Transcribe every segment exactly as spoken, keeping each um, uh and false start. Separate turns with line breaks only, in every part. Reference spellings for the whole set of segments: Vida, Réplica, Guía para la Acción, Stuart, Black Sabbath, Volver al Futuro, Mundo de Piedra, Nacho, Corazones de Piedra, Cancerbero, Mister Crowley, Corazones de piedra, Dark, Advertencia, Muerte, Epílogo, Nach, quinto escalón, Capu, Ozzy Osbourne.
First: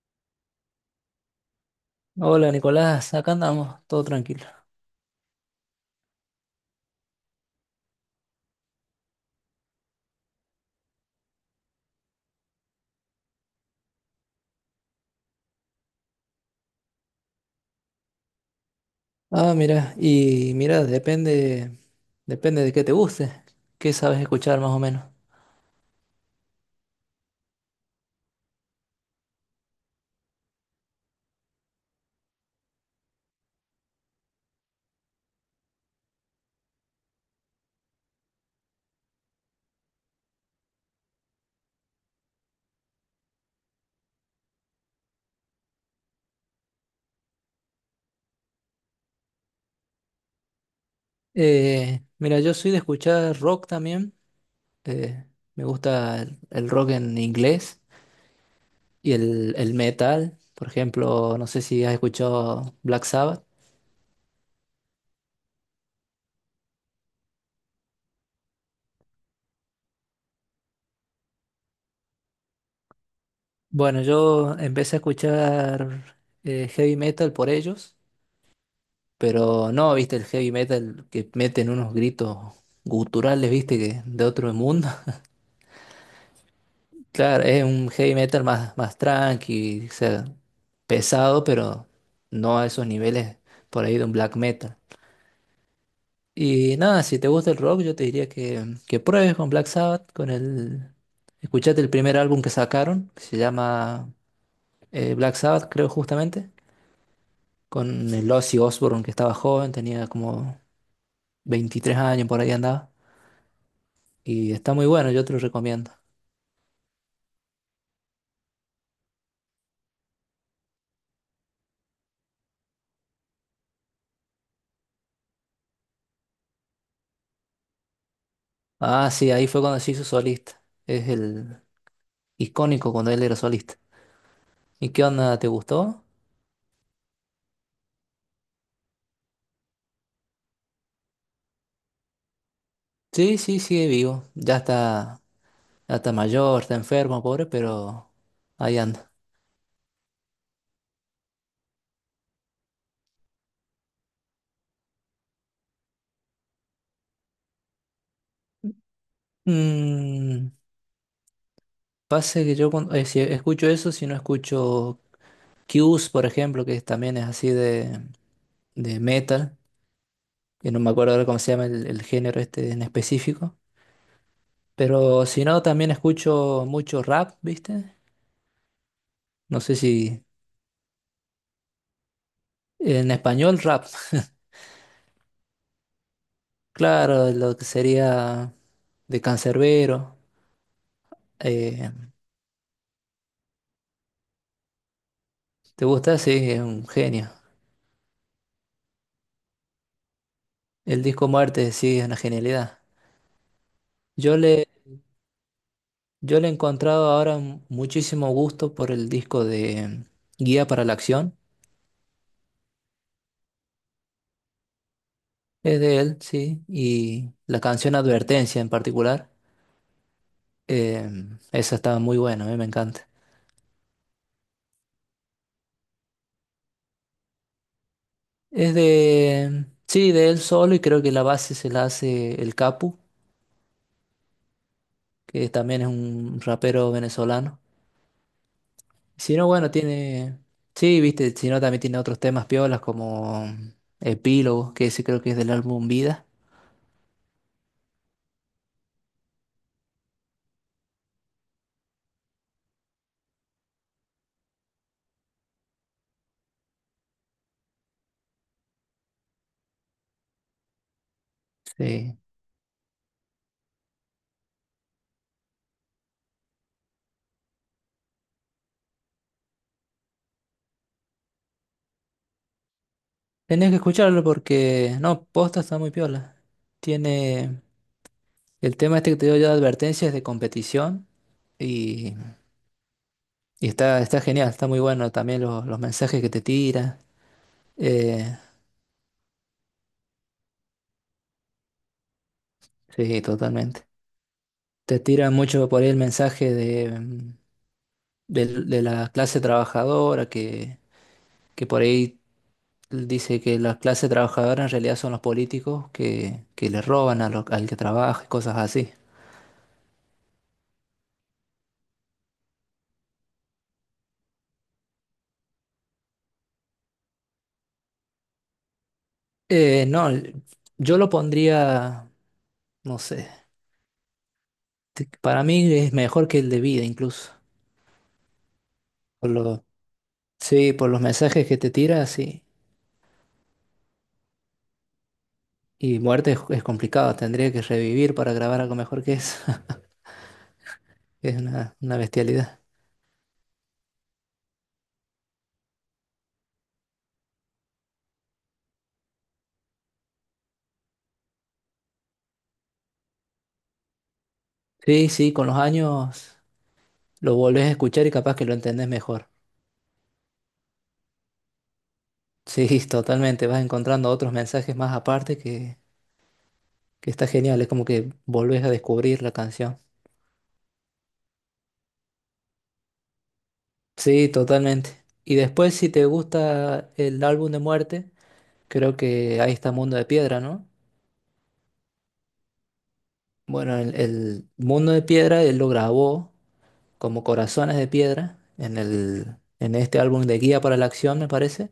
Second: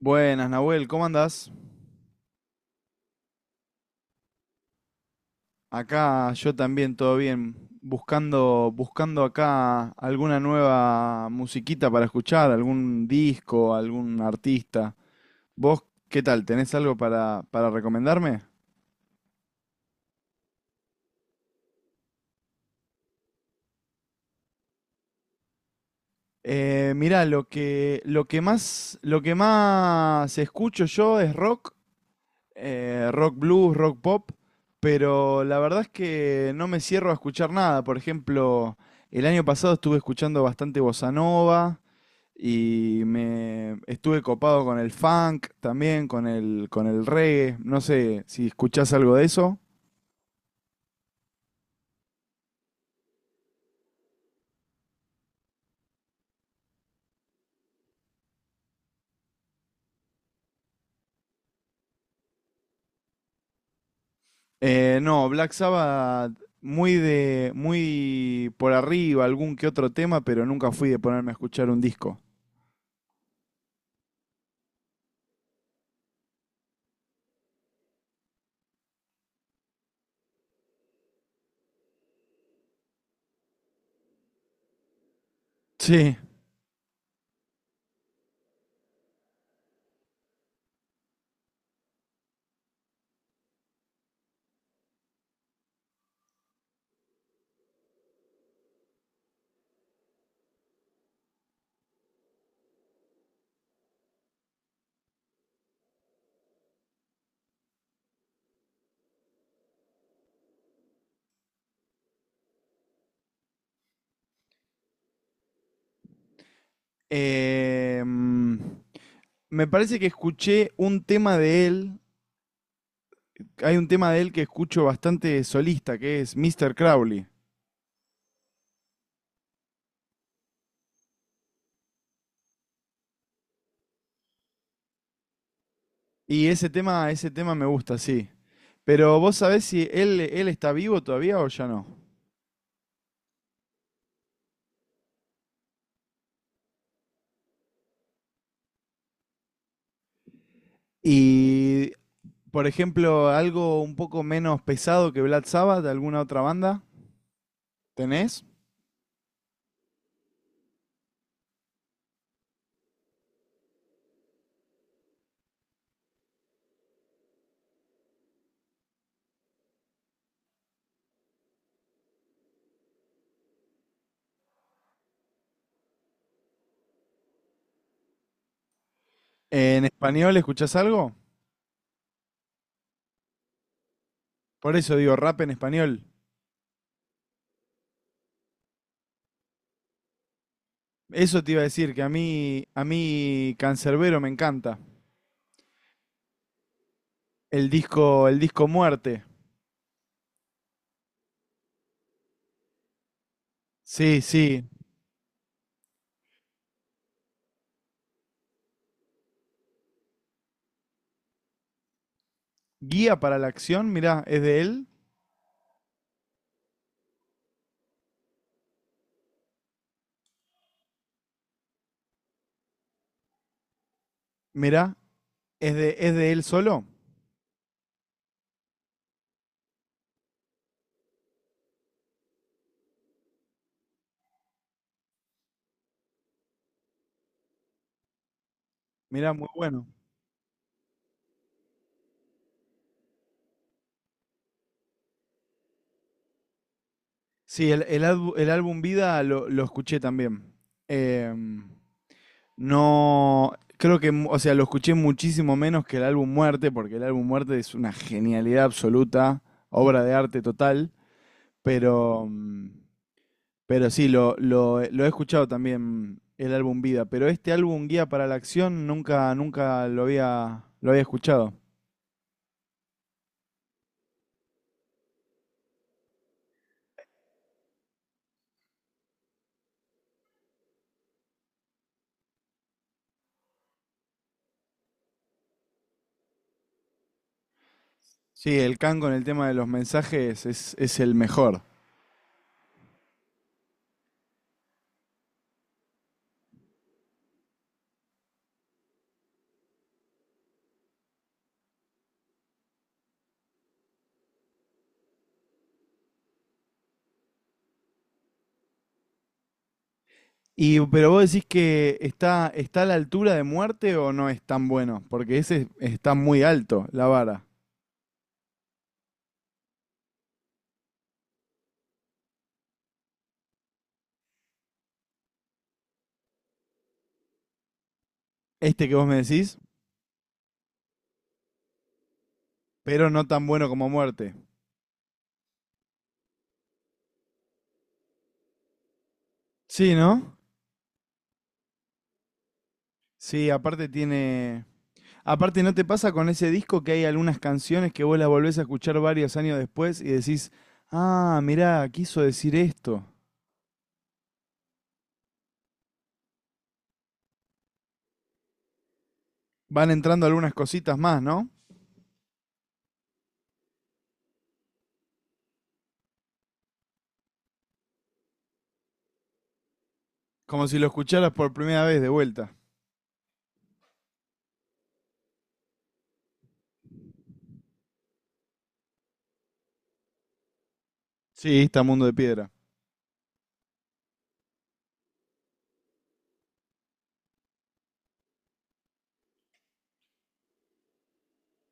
Buenas, Nahuel, ¿cómo andás?
Hola Nicolás, acá andamos, todo tranquilo.
Acá yo también, todo bien. Buscando, buscando acá alguna nueva musiquita para escuchar, algún disco, algún artista. ¿Vos qué tal? ¿Tenés algo para, para recomendarme?
Ah, mira, y mira, depende, depende de qué te guste, qué sabes escuchar más o menos.
Eh, mirá, lo que, lo que más, lo que más escucho yo es rock, eh, rock blues, rock pop, pero la verdad es que no me cierro a escuchar nada. Por ejemplo, el año pasado estuve escuchando bastante bossa nova. Y me estuve copado con el funk también, con el, con el reggae. No sé si escuchás algo de eso.
Eh, mira, yo soy de escuchar rock también, eh, me gusta el, el rock en inglés y el, el metal, por ejemplo, no sé si has escuchado Black Sabbath.
Eh, no, Black Sabbath muy de muy por arriba, algún que otro tema, pero nunca fui de ponerme a escuchar un disco.
Bueno, yo empecé a escuchar eh, heavy metal por ellos, pero no, viste, el heavy metal que meten unos gritos guturales, viste, que de otro mundo.
Sí.
Claro, es un heavy metal más, más tranqui, o sea, pesado, pero no a esos niveles por ahí de un black metal. Y nada, si te gusta el rock, yo te diría que, que pruebes con Black Sabbath, con el... Escuchate el primer álbum que sacaron, que se llama eh, Black Sabbath, creo justamente, con el Ozzy Osbourne, que estaba joven, tenía como veintitrés años, por ahí andaba. Y está muy bueno, yo te lo recomiendo.
Eh, mm, Me parece que escuché un tema de él. Hay un tema de él que escucho bastante solista, que es Mister Crowley.
Ah, sí, ahí fue cuando se hizo solista. Es el icónico cuando él era solista. ¿Y qué onda? ¿Te gustó?
Y ese tema, ese tema me gusta, sí. Pero vos sabés si él, él está vivo todavía o ya no.
Sí, sí, sigue vivo. Ya está, ya está mayor, está enfermo, pobre, pero ahí anda.
Y, por ejemplo, algo un poco menos pesado que Black Sabbath, de alguna otra banda, ¿tenés?
Mm, pasa que yo cuando, eh, si escucho eso, si no escucho Q's, por ejemplo, que también es así de, de metal, que no me acuerdo ahora cómo se llama el, el género este en específico. Pero si no, también escucho mucho rap, ¿viste? No sé
¿En
si
español escuchás algo?
en español rap.
Por eso digo rap en español.
Claro, lo que sería de Cancerbero,
Eso te iba a
eh,
decir, que a mí, a mí Cancerbero me encanta.
¿te gusta? Sí, es un genio.
El disco, el disco Muerte.
El disco Muerte, sí, es una genialidad.
Sí,
Yo
sí.
le, yo le he encontrado ahora m- muchísimo gusto por el disco de mm, Guía para la Acción.
Guía para la Acción, mirá, es de él.
Es de él, sí. Y la canción Advertencia en particular. eh, Esa está muy buena, a mí me encanta.
Mirá, ¿Es de, es de él solo?
Es de, mm, sí, de él solo y creo que la base se la hace el Capu, que también es un rapero venezolano.
Mirá,
Si
muy
no, bueno,
bueno.
tiene. Sí, viste, si no, también tiene otros temas piolas como Epílogo, que ese creo que es del álbum Vida.
Sí, el, el, albu- el álbum Vida lo, lo escuché también. Em, no, creo que, mu- o sea, lo escuché muchísimo menos que el álbum Muerte, porque el álbum Muerte es una genialidad absoluta, obra de arte total,
Sí.
pero, mm, pero sí, lo, lo, he- lo he escuchado también el álbum Vida, pero este álbum Guía para la Acción nunca, nunca lo había, lo había escuchado.
Tenés que escucharlo porque. No, posta está muy piola. Tiene. El tema este que te dio yo de advertencias de competición. Y, y está, está genial, está muy bueno también los, los mensajes que te tira. Eh,
Sí, el Can con el tema de los mensajes es, es el mejor.
sí, totalmente. Te tira mucho por ahí el mensaje de, mm, del- de la clase trabajadora que, que por ahí él dice que la clase trabajadora en realidad son los políticos que, que le roban a lo- al que trabaja y cosas así.
Y, pero vos decís que está, está a la altura de Muerte o no es tan bueno, porque ese está muy alto, la vara.
Eh, no, el- yo lo pondría, no sé, te- para mí es mejor que el de vida incluso.
Este que vos me
Por
decís,
lo, sí, por los mensajes que te tira, sí.
pero no tan bueno como Muerte.
Y muerte es, es complicado, tendría que revivir para grabar algo mejor que eso.
Sí, ¿no?
Es una, una bestialidad.
Sí, aparte tiene. Aparte, ¿no te pasa con ese disco que hay algunas canciones que vos las volvés a escuchar varios años después y decís, ah, mirá, quiso decir esto?
Sí, sí, con los años lo volvés a escuchar y capaz que lo entendés mejor.
Van entrando algunas cositas más, ¿no?
Sí, totalmente, vas encontrando otros mensajes más aparte que... que está genial, es como que volvés a descubrir la canción.
Como si lo escucharas por primera vez de vuelta.
Sí, totalmente. Y después, si te gusta el álbum de Muerte, creo que ahí está Mundo de Piedra, ¿no?
Sí, está Mundo de Piedra.
Bueno, el, el Mundo de Piedra él lo grabó como Corazones de Piedra en el, en este álbum de Guía para la Acción, me parece.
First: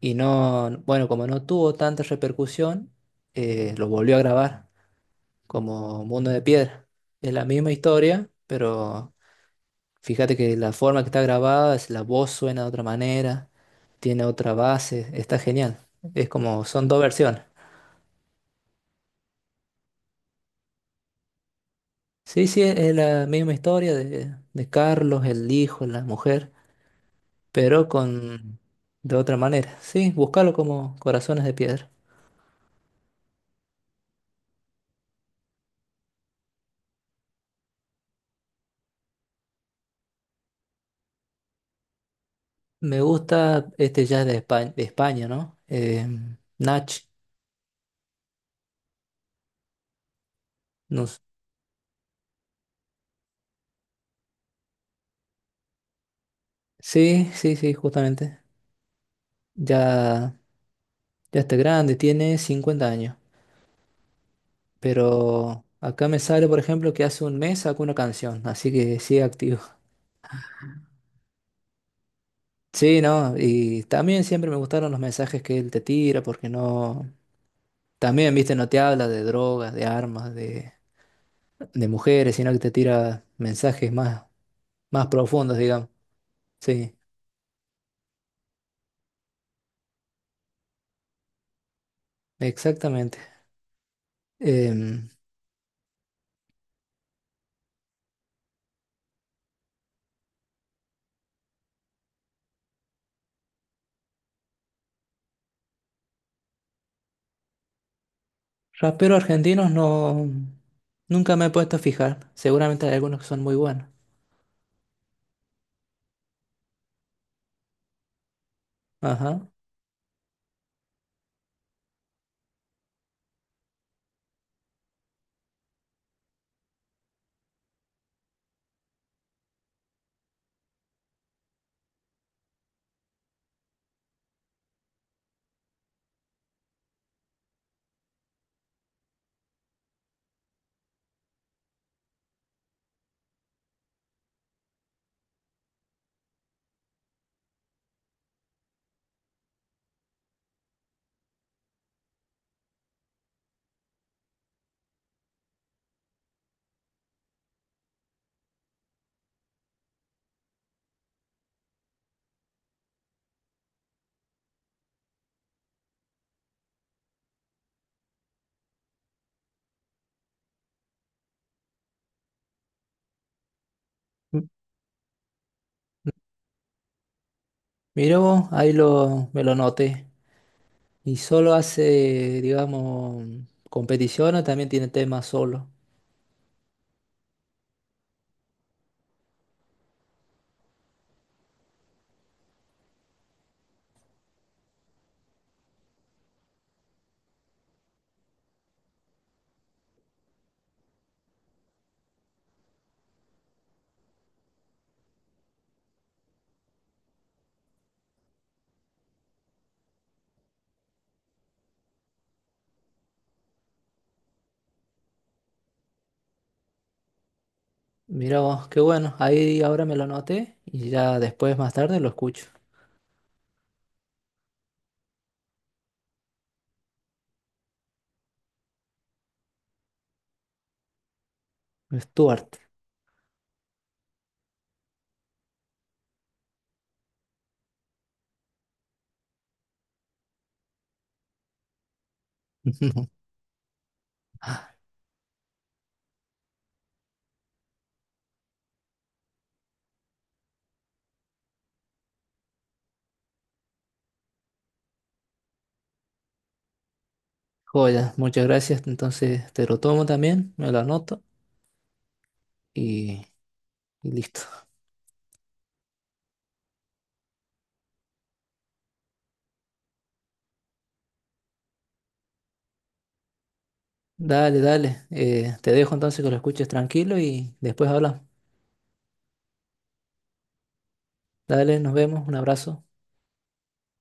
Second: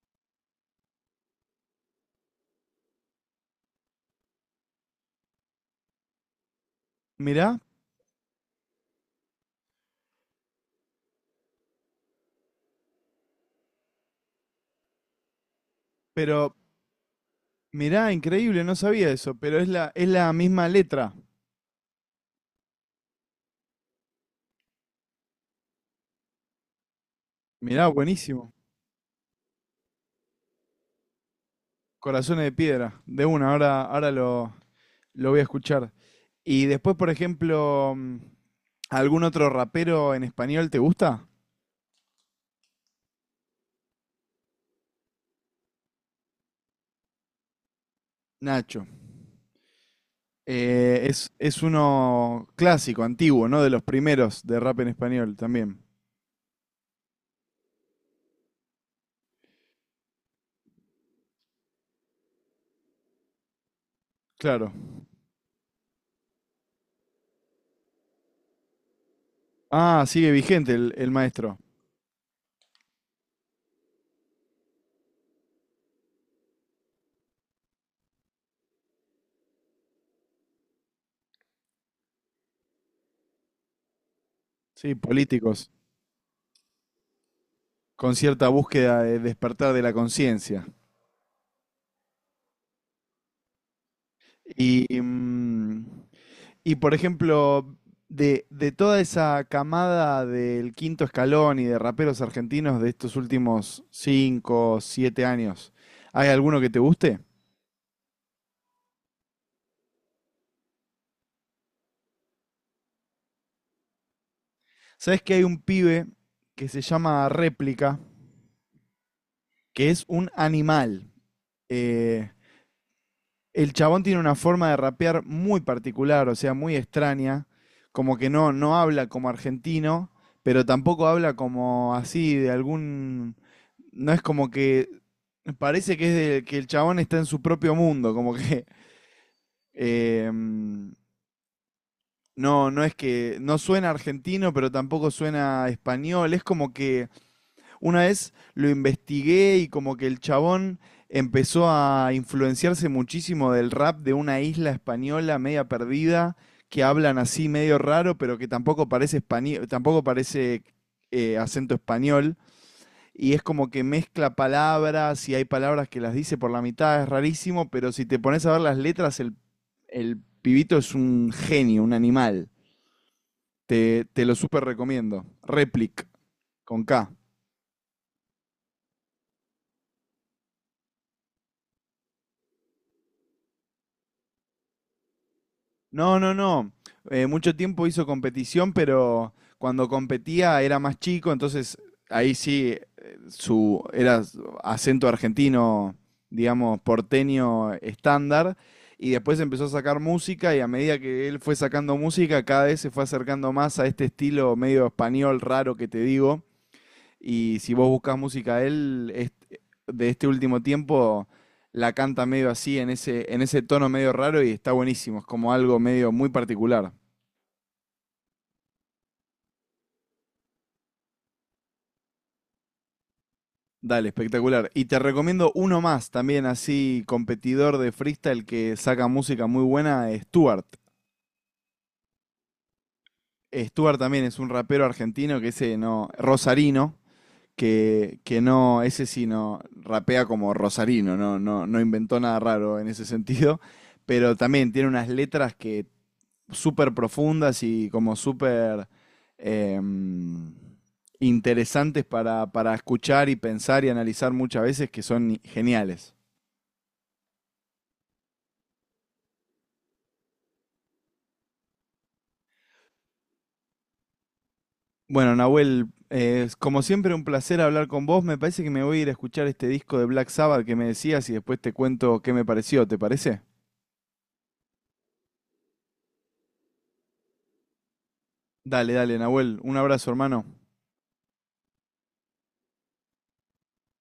Y no, bueno, como no tuvo tanta repercusión, eh, lo volvió a grabar como Mundo de Piedra. Es la
Mirá,
misma historia, pero fíjate que la forma que está grabada, es la voz suena de otra manera, tiene otra base, está genial. Es
pero
como, son dos versiones.
Mirá, increíble, no sabía eso, pero es la, es la misma letra.
Sí, sí, es es la misma historia de, de Carlos, el hijo, la mujer,
Mirá,
pero
buenísimo.
con de otra manera. Sí, búscalo como Corazones de Piedra.
Corazones de Piedra, de una, ahora, ahora lo, lo voy a escuchar. Y después, por ejemplo, mm, ¿algún otro rapero en español te gusta?
Me gusta este jazz de España, de España, ¿no? Eh, Nach.
Nacho.
No
Eh,
s-
es, es uno clásico, antiguo, ¿no? De los primeros de rap en español también.
Sí, sí, sí, justamente. Ya, ya está grande, tiene cincuenta años.
Claro.
Pero acá me sale, por ejemplo, que hace un mes sacó una canción, así que sigue activo.
Ah, sigue vigente el, el maestro.
Sí, ¿no? Y también siempre me gustaron los mensajes que él te tira, porque no... También, viste, no te habla de drogas, de armas, de, de mujeres, sino que te tira mensajes más,
Sí,
más profundos,
políticos,
digamos. Sí,
con cierta búsqueda de despertar de la conciencia.
exactamente.
Y
Em,
mm, Y por ejemplo, de, de toda esa camada del Quinto Escalón y de raperos argentinos de estos últimos cinco siete años, ¿hay alguno que te guste?
Raperos argentinos no... Nunca me he puesto a fijar. Seguramente hay algunos que son muy buenos.
¿Sabes que hay un pibe que se llama Réplica,
Ajá.
que es un animal? Eh, El chabón tiene una forma de rapear muy particular, o sea, muy extraña, como que no, no habla como argentino, pero tampoco habla como así de algún. No es como que. Parece que es de- que el chabón está en su propio mundo, como que. eh, mm, no, no es que. No suena argentino, pero tampoco suena español, es como que. Una vez lo investigué y como que el chabón empezó a influenciarse muchísimo del rap de una isla española media perdida, que hablan así medio raro, pero que tampoco parece español, tampoco parece eh, acento español. Y es como que mezcla palabras y hay palabras que las dice por la mitad, es rarísimo, pero si te pones a ver las letras, el, el pibito es un genio, un animal. Te, te lo
M-
súper recomiendo. Replic, con K.
Mira vos, ahí lo, me lo noté. ¿Y solo hace, digamos, competición o también tiene temas solo?
No, no, no. Eh, mucho tiempo hizo competición, pero cuando competía era más chico, entonces ahí sí eh, su era su acento argentino, digamos, porteño estándar. Y después empezó a sacar música y a medida que él fue sacando música, cada vez se fue acercando más a este estilo medio español raro que te digo. Y si vos buscas música de él, est- de este último tiempo, la canta medio así, en ese, en ese tono medio raro y está buenísimo. Es como algo medio muy particular.
Mira vos, qué bueno. Ahí ahora me lo anoté y ya después, más tarde, lo escucho.
Dale, espectacular. Y te recomiendo uno más, también así competidor de freestyle que saca música muy buena, Stuart.
Stuart.
Stuart también es un rapero argentino que ese no, rosarino, que, que no, ese sí no rapea como rosarino, no, no, no inventó nada raro en ese sentido, pero también tiene unas letras que súper profundas y como súper em, interesantes para, para escuchar y pensar y analizar muchas veces que son geniales.
Joya, muchas gracias. Entonces te lo tomo también, me lo anoto y, y listo.
Bueno, Nahuel, eh, como siempre un placer hablar con vos. Me parece que me voy a ir a escuchar este disco de Black Sabbath que me decías y después te cuento qué me pareció, ¿te parece?
Dale, dale. Eh, te dejo entonces que lo escuches tranquilo y después hablamos.
Dale, dale, Nahuel, un abrazo, hermano.
Dale, nos vemos. Un abrazo.